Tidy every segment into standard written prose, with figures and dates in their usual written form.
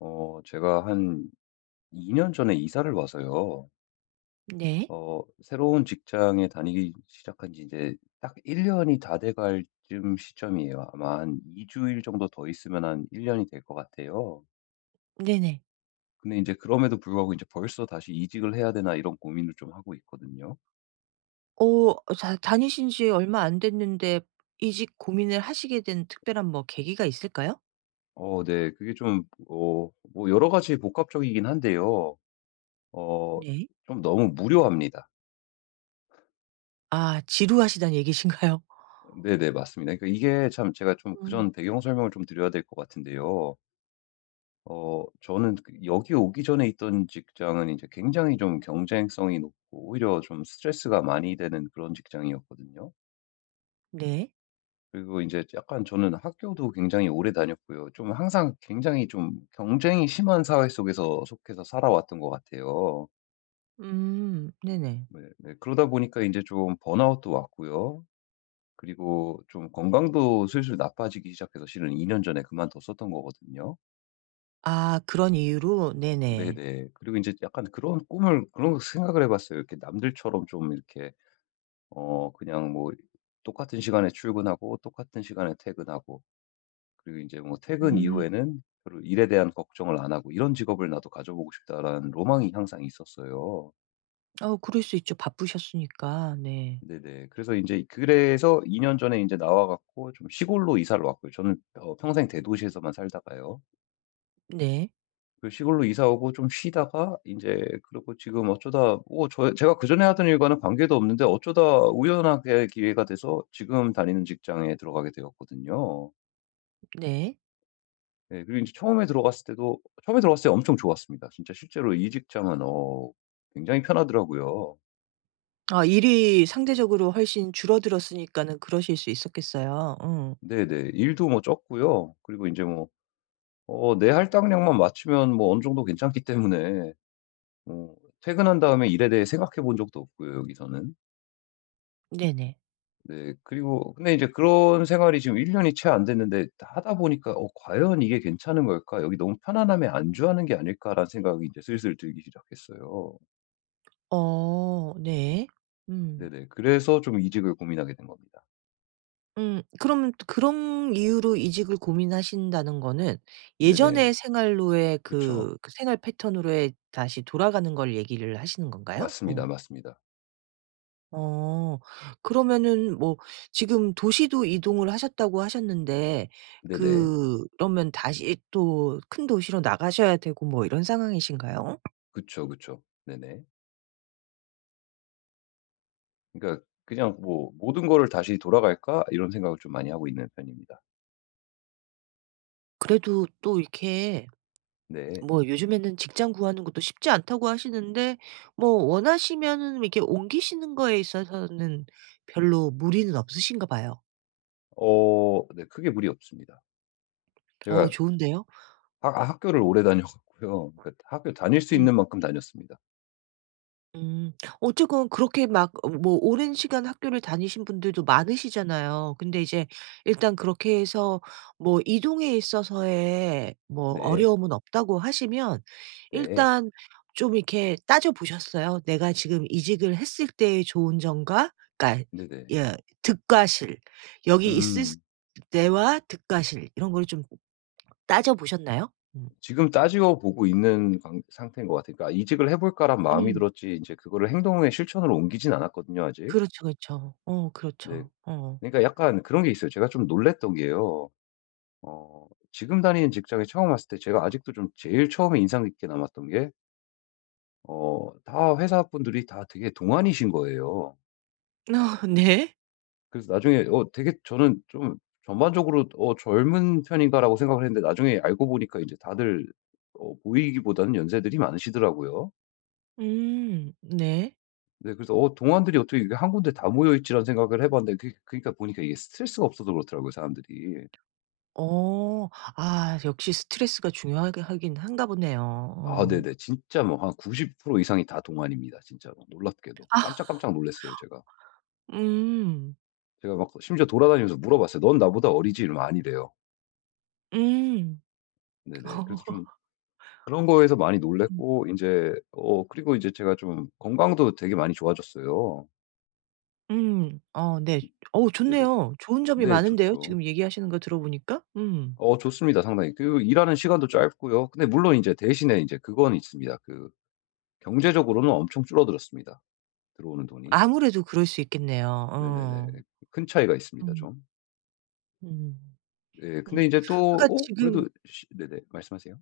제가 한 2년 전에 이사를 와서요. 네. 새로운 직장에 다니기 시작한 지 이제 딱 1년이 다 돼갈 쯤 시점이에요. 아마 한 2주일 정도 더 있으면 한 1년이 될 것 같아요. 네네. 근데 이제 그럼에도 불구하고 이제 벌써 다시 이직을 해야 되나 이런 고민을 좀 하고 있거든요. 어 자 다니신 지 얼마 안 됐는데 이직 고민을 하시게 된 특별한 뭐 계기가 있을까요? 네. 뭐 여러 가지 복합적이긴 한데요. 어, 네. 좀 너무 무료합니다. 아 지루하시다는 얘기신가요? 네네, 맞습니다. 그러니까 이게 참 제가 좀 음 그전 배경 설명을 좀 드려야 될 것 같은데요. 저는 그 여기 오기 전에 있던 직장은 이제 굉장히 좀 경쟁성이 높고 오히려 좀 스트레스가 많이 되는 그런 직장이었거든요. 네. 그리고 이제 약간 저는 학교도 굉장히 오래 다녔고요. 좀 항상 굉장히 좀 경쟁이 심한 사회 속에서 속해서 살아왔던 것 같아요. 네네. 네 네. 그러다 보니까 이제 좀 번아웃도 왔고요. 그리고 좀 건강도 슬슬 나빠지기 시작해서 실은 2년 전에 그만뒀었던 거거든요. 아 그런 이유로? 네네. 네네. 그리고 이제 약간 그런 생각을 해 봤어요. 이렇게 남들처럼 좀 이렇게 그냥 뭐 똑같은 시간에 출근하고 똑같은 시간에 퇴근하고 그리고 이제 뭐 퇴근 음. 이후에는 별로 일에 대한 걱정을 안 하고 '이런 직업을 나도 가져보고 싶다.'라는 로망이 항상 있었어요. 어 그럴 수 있죠. 바쁘셨으니까. 네. 네네. 그래서 2년 전에 이제 나와 갖고 좀 시골로 이사를 왔고요. 저는 평생 대도시에서만 살다가요. 네. 그 시골로 이사 오고 좀 쉬다가 이제 그리고 지금 어쩌다 뭐 제가 그전에 하던 일과는 관계도 없는데 어쩌다 우연하게 기회가 돼서 지금 다니는 직장에 들어가게 되었거든요. 네. 네, 그리고 이제 처음에 들어갔을 때도 처음에 들어갔을 때 엄청 좋았습니다. 진짜 실제로 이 직장은 굉장히 편하더라고요. 아 일이 상대적으로 훨씬 줄어들었으니까는 그러실 수 있었겠어요. 음. 네네. 일도 뭐 적고요. 그리고 이제 뭐 내 할당량만 맞추면 뭐 어느 정도 괜찮기 때문에 뭐 퇴근한 다음에 일에 대해 생각해 본 적도 없고요, 여기서는. 네네. 네. 그리고 근데 이제 그런 생활이 지금 1 년이 채 안 됐는데 하다 보니까 '어 과연 이게 괜찮은 걸까? 여기 너무 편안함에 안주하는 게 아닐까?'라는 생각이 이제 슬슬 들기 시작했어요. 어 네. 음. 네네. 그래서 좀 이직을 고민하게 된 겁니다. 음. 그러면 또 그런 이유로 이직을 고민하신다는 거는 네네. 예전의 생활로의 그쵸. 그 생활 패턴으로의 다시 돌아가는 걸 얘기를 하시는 건가요? 어. 맞습니다, 맞습니다. 어. 그러면은 뭐 지금 도시도 이동을 하셨다고 하셨는데 네네. 그, 그러면 다시 또 큰 도시로 나가셔야 되고 뭐 이런 상황이신가요? 그쵸, 그쵸. 네네. 그러니까 그냥 뭐 '모든 거를 다시 돌아갈까?' 이런 생각을 좀 많이 하고 있는 편입니다. 그래도 또 이렇게 네. 뭐 요즘에는 직장 구하는 것도 쉽지 않다고 하시는데 뭐 원하시면은 이렇게 옮기시는 거에 있어서는 별로 무리는 없으신가 봐요. 네 크게 무리 없습니다. 어우 제가 좋은데요? 학교를 오래 다녀 갔고요 그러니까 학교 다닐 수 음. 있는 만큼 다녔습니다. 음. 어쨌건 그렇게 막 어 뭐 오랜 시간 학교를 다니신 분들도 많으시잖아요. 근데 이제 일단 그렇게 해서 뭐 이동에 있어서의 뭐 네. 어려움은 없다고 하시면 네. 일단 좀 이렇게 따져 보셨어요? 내가 지금 이직을 했을 때의 좋은 점과 그러니까 네네. 예 득과 실. 여기 있을 음. 때와 득과 실 이런 걸 좀 따져 보셨나요? 음. 지금 따지고 보고 있는 관 상태인 것 같아요. 그러니까 '이직을 해볼까란 마음이 음. 들었지 이제 그거를 행동에 실천으로 옮기진 않았거든요 아직. 그렇죠, 그렇죠. 어 네. 그렇죠. 어. 그러니까 약간 그런 게 있어요. 제가 좀 놀랐던 게요. 지금 다니는 직장에 처음 왔을 때 제가 아직도 좀 제일 처음에 인상 깊게 남았던 게 다 회사 분들이 다 되게 동안이신 거예요. 어 네. 그래서 나중에 되게 저는 좀 전반적으로 '어 젊은 편인가.'라고 생각을 했는데 나중에 알고 보니까 이제 다들 보이기보다는 연세들이 많으시더라고요. 음. 네. 네 그래서 '어 동안들이 어떻게 이게 한 군데 다 모여 있지.'라는 생각을 해 봤는데 그게 그니까 보니까 이게 스트레스가 없어서 그렇더라고요 사람들이. 어. 아 역시 스트레스가 중요하게 하긴 한가 보네요. 아 어. 네네. 진짜 뭐 한 90% 이상이 다 동안입니다 진짜로 놀랍게도. 아. 깜짝깜짝 놀랐어요 제가. 음. 제가 막 심지어 돌아다니면서 물어봤어요. "넌 나보다 어리지?" 이러면 "아니래요." 음. 네네. 그래서 좀 그런 거에서 많이 음 놀랐고 이제 그리고 이제 제가 좀 건강도 되게 많이 좋아졌어요. 어 네. 어 네네. 좋네요. 좋은 점이 네 많은데요, 좋죠. 지금 얘기하시는 거 들어보니까. 음. 좋습니다 상당히. 그 일하는 시간도 짧고요. 근데 물론 이제 대신에 이제 그건 있습니다. 그 경제적으로는 엄청 줄어들었습니다 들어오는 돈이. 아무래도 그럴 수 있겠네요. 네네네. 어. 큰 차이가 있습니다 음. 좀. 음. 네 음. 근데 이제 또 그러니까 지금 그래도 시 네네 말씀하세요.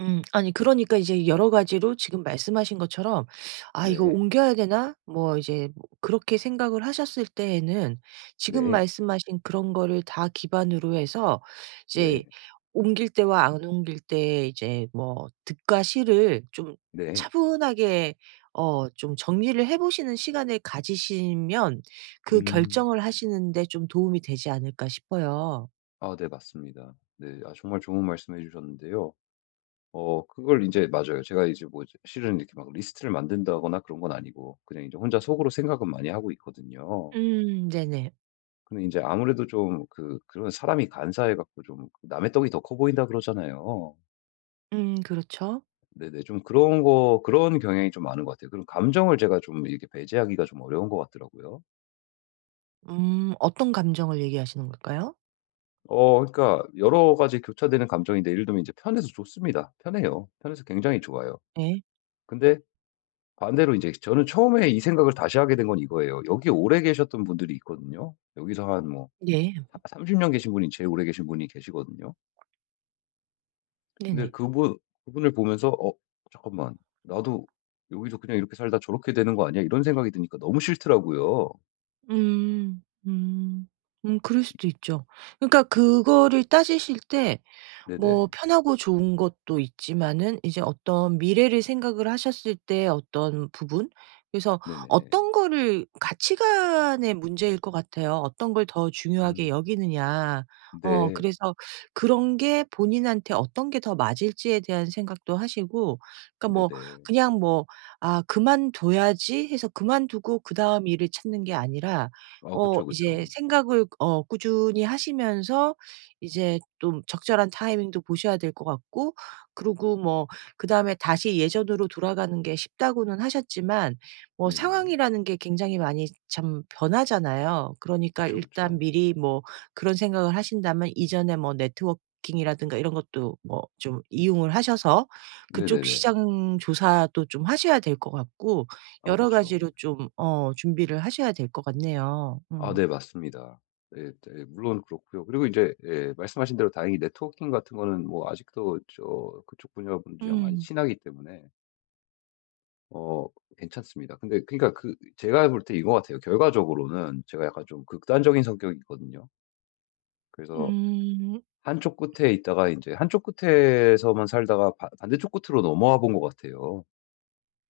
아니 그러니까 이제 여러 가지로 지금 말씀하신 것처럼 '아 이거 네. 옮겨야 되나?' 뭐 이제 뭐 그렇게 생각을 하셨을 때에는 지금 네. 말씀하신 그런 거를 다 기반으로 해서 네. 이제 옮길 때와 안 옮길 때의 이제 뭐 득과 실을 좀 네. 차분하게 어 좀 정리를 해 보시는 시간을 가지시면 그 음. 결정을 하시는 데 좀 도움이 되지 않을까 싶어요. 아 네 맞습니다. 네. 아 정말 좋은 말씀 해 주셨는데요. 그걸 이제 맞아요. 제가 이제 뭐 이제 실은 이렇게 막 리스트를 만든다거나 그런 건 아니고 그냥 이제 혼자 속으로 생각은 많이 하고 있거든요. 네네. 근데 이제 아무래도 좀 그 그런 사람이 간사해 갖고 좀 "남의 떡이 더 커 보인다." 그러잖아요. 그렇죠. 네네. 좀 그런 거 그런 경향이 좀 많은 것 같아요. 그런 감정을 제가 좀 이렇게 배제하기가 좀 어려운 것 같더라고요. 음. 어떤 감정을 얘기하시는 걸까요? 그러니까 여러 가지 교차되는 감정인데 예를 들면 이제 편해서 좋습니다. 편해요. 편해서 굉장히 좋아요. 네. 근데 반대로 이제 저는 처음에 이 생각을 다시 하게 된 건 이거예요. 여기 오래 계셨던 분들이 있거든요. 여기서 한 뭐 네. 30년 계신 분이 제일 오래 계신 분이 계시거든요. 근데 네네. 그분을 보면서 '어 잠깐만. 나도 여기서 그냥 이렇게 살다 저렇게 되는 거 아니야?' 이런 생각이 드니까 너무 싫더라고요. 음. 음. 그럴 수도 있죠. 그러니까 그거를 따지실 때 네네. 뭐 편하고 좋은 것도 있지만은 이제 어떤 미래를 생각을 하셨을 때 어떤 부분? 그래서 네네. 어떤 거를 가치관의 문제일 것 같아요. 어떤 걸 더 중요하게 음. 여기느냐. 어 네. 그래서 그런 게 본인한테 어떤 게 더 맞을지에 대한 생각도 하시고 그러니까 뭐 네네. 그냥 뭐 '아 그만둬야지.' 해서 그만두고 그다음 일을 찾는 게 아니라 아 어 그쵸, 이제 그쵸. 생각을 어 꾸준히 하시면서 이제 좀 적절한 타이밍도 보셔야 될 것 같고 그리고 뭐 그다음에 다시 예전으로 돌아가는 게 쉽다고는 하셨지만 뭐 네네. 상황이라는 게 굉장히 많이 참 변하잖아요. 그러니까 그쵸, 일단 그쵸. 미리 뭐 그런 생각을 하신다면 이전에 뭐 네트워킹이라든가 이런 것도 뭐 좀 이용을 하셔서 그쪽 네네네. 시장 조사도 좀 하셔야 될 것 같고 아 여러 그쵸. 가지로 좀 어 준비를 하셔야 될 것 같네요. 아 음. 네 맞습니다. 예 네 물론 그렇고요. 그리고 이제 예 말씀하신 대로 다행히 네트워킹 같은 거는 뭐 아직도 저 그쪽 분야분들이랑 많이 음. 친하기 때문에 어 괜찮습니다. 근데 그러니까 그 제가 볼 때 이거 같아요. 결과적으로는 제가 약간 좀 극단적인 성격이거든요. 그래서 음. 한쪽 끝에서만 살다가 바 반대쪽 끝으로 넘어와 본 것 같아요.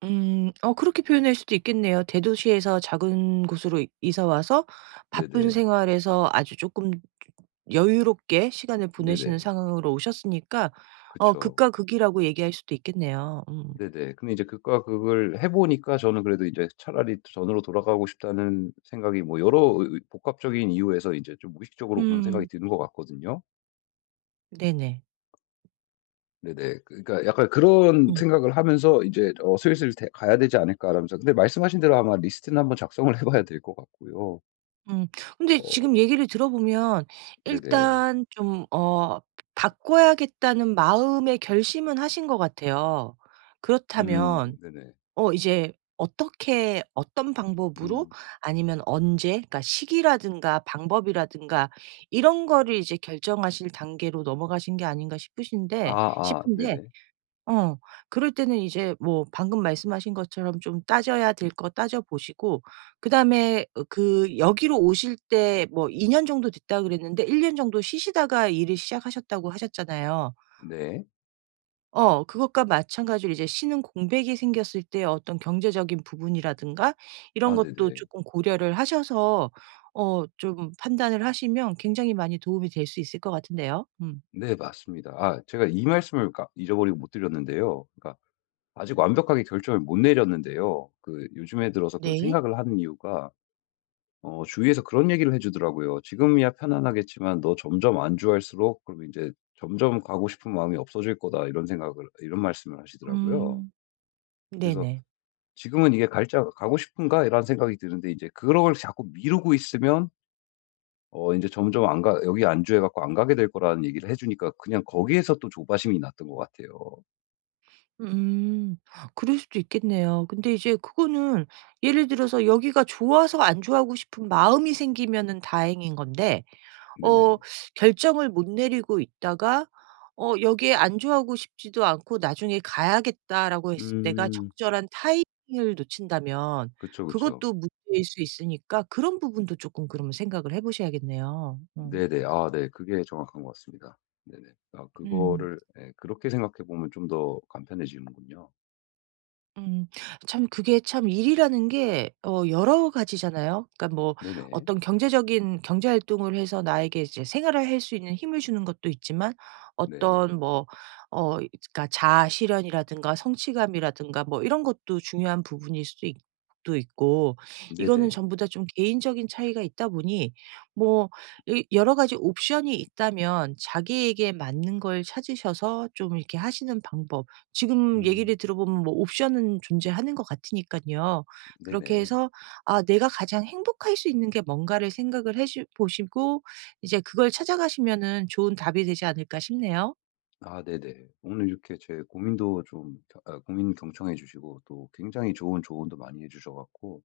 음. 어 그렇게 표현할 수도 있겠네요. 대도시에서 작은 곳으로 이사 와서 바쁜 네네. 생활에서 아주 조금 여유롭게 시간을 보내시는 네네. 상황으로 오셨으니까 어 그쵸. 극과 극이라고 얘기할 수도 있겠네요. 음. 네네. 근데 이제 그과 그걸 해 보니까 저는 그래도 이제 차라리 전으로 돌아가고 싶다는 생각이 뭐 여러 복합적인 이유에서 이제 좀 무의식적으로 그런 생각이 음. 드는 것 같거든요. 네네. 네네. 그러니까 약간 그런 음. 생각을 하면서 이제 '슬슬 를 가야 되지 않을까.' 라면서 근데 말씀하신 대로 아마 리스트는 한번 작성을 해 봐야 될 것 같고요. 음. 근데 어 지금 얘기를 들어보면 네네. 일단 좀 어 바꿔야겠다는 마음의 결심은 하신 것 같아요. 그렇다면 네네. 어 이제 어떻게 어떤 방법으로 음. 아니면 언제 그러니까 시기라든가 방법이라든가 이런 거를 이제 결정하실 단계로 넘어가신 게 아닌가 싶으신데 아아 싶은데 네네. 어 그럴 때는 이제 뭐 방금 말씀하신 것처럼 좀 따져야 될 거 따져 보시고 그다음에 어 그 여기로 오실 때 뭐 2년 정도 됐다 그랬는데 1년 정도 쉬시다가 일을 시작하셨다고 하셨잖아요. 네. 어 그것과 마찬가지로 이제 신흥 공백이 생겼을 때 어떤 경제적인 부분이라든가 이런 아 것도 네네. 조금 고려를 하셔서 어 좀 판단을 하시면 굉장히 많이 도움이 될 수 있을 것 같은데요. 음. 네 맞습니다. 아 제가 이 말씀을 까 잊어버리고 못 드렸는데요. 그러니까 아직 완벽하게 결정을 못 내렸는데요. 그 요즘에 들어서 그런 네. 생각을 하는 이유가 주위에서 그런 얘기를 해 주더라고요. "지금이야 편안하겠지만 너 점점 안주할수록 그럼 이제 점점 가고 싶은 마음이 없어질 거다." 이런 말씀을 하시더라고요. 음. 그래서 네네. '지금은 이게 갈자 가고 싶은가?' 이런 생각이 드는데 이제 그걸 자꾸 미루고 있으면 어제 점점 안 가 여기 안주해 갖고 안 가게 될 거라는 얘기를 해 주니까 그냥 거기에서 또 조바심이 났던 것 같아요. 음. 그럴 수도 있겠네요. 근데 이제 그거는 예를 들어서 여기가 좋아서 안 좋아하고 싶은 마음이 생기면은 다행인 건데 어 네네. 결정을 못 내리고 있다가 어 여기에 안주하고 싶지도 않고 '나중에 가야겠다.'라고 했을 때가 음. 적절한 타이밍을 놓친다면 그쵸, 그쵸. 그것도 문제일 수 있으니까 그런 부분도 조금 그러면 생각을 해 보셔야겠네요. 어. 네네. 아 네. 그게 정확한 것 같습니다. 네네. 아 음. 그거를 예 그렇게 생각해 보면 좀 더 간편해지는군요. 음. 참 그게 참 일이라는 게 어 여러 가지잖아요. 그러니까 뭐 네네. 어떤 경제적인 경제 활동을 해서 나에게 이제 생활을 할 수 있는 힘을 주는 것도 있지만 네. 어떤 뭐 어 그러니까 자아 실현이라든가 성취감이라든가 뭐 이런 것도 중요한 부분일 수도 있 도 있고 이거는 네네. 전부 다 좀 개인적인 차이가 있다 보니 뭐 이 여러 가지 옵션이 있다면 자기에게 맞는 걸 찾으셔서 좀 이렇게 하시는 방법 지금 얘기를 음. 들어보면 뭐 옵션은 존재하는 것 같으니깐요. 그렇게 네네. 해서 아 내가 가장 행복할 수 있는 게 뭔가를 생각을 해 주 보시고 이제 그걸 찾아가시면은 좋은 답이 되지 않을까 싶네요. 아 네네. 오늘 이렇게 제 고민도 좀 겨 아 고민 경청해 주시고 또 굉장히 좋은 조언도 많이 해 주셔 갖고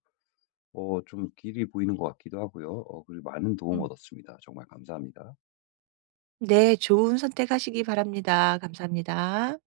좀 길이 보이는 것 같기도 하고요. 그리고 많은 도움 음. 얻었습니다. 정말 감사합니다. 네. 좋은 선택하시기 바랍니다. 감사합니다.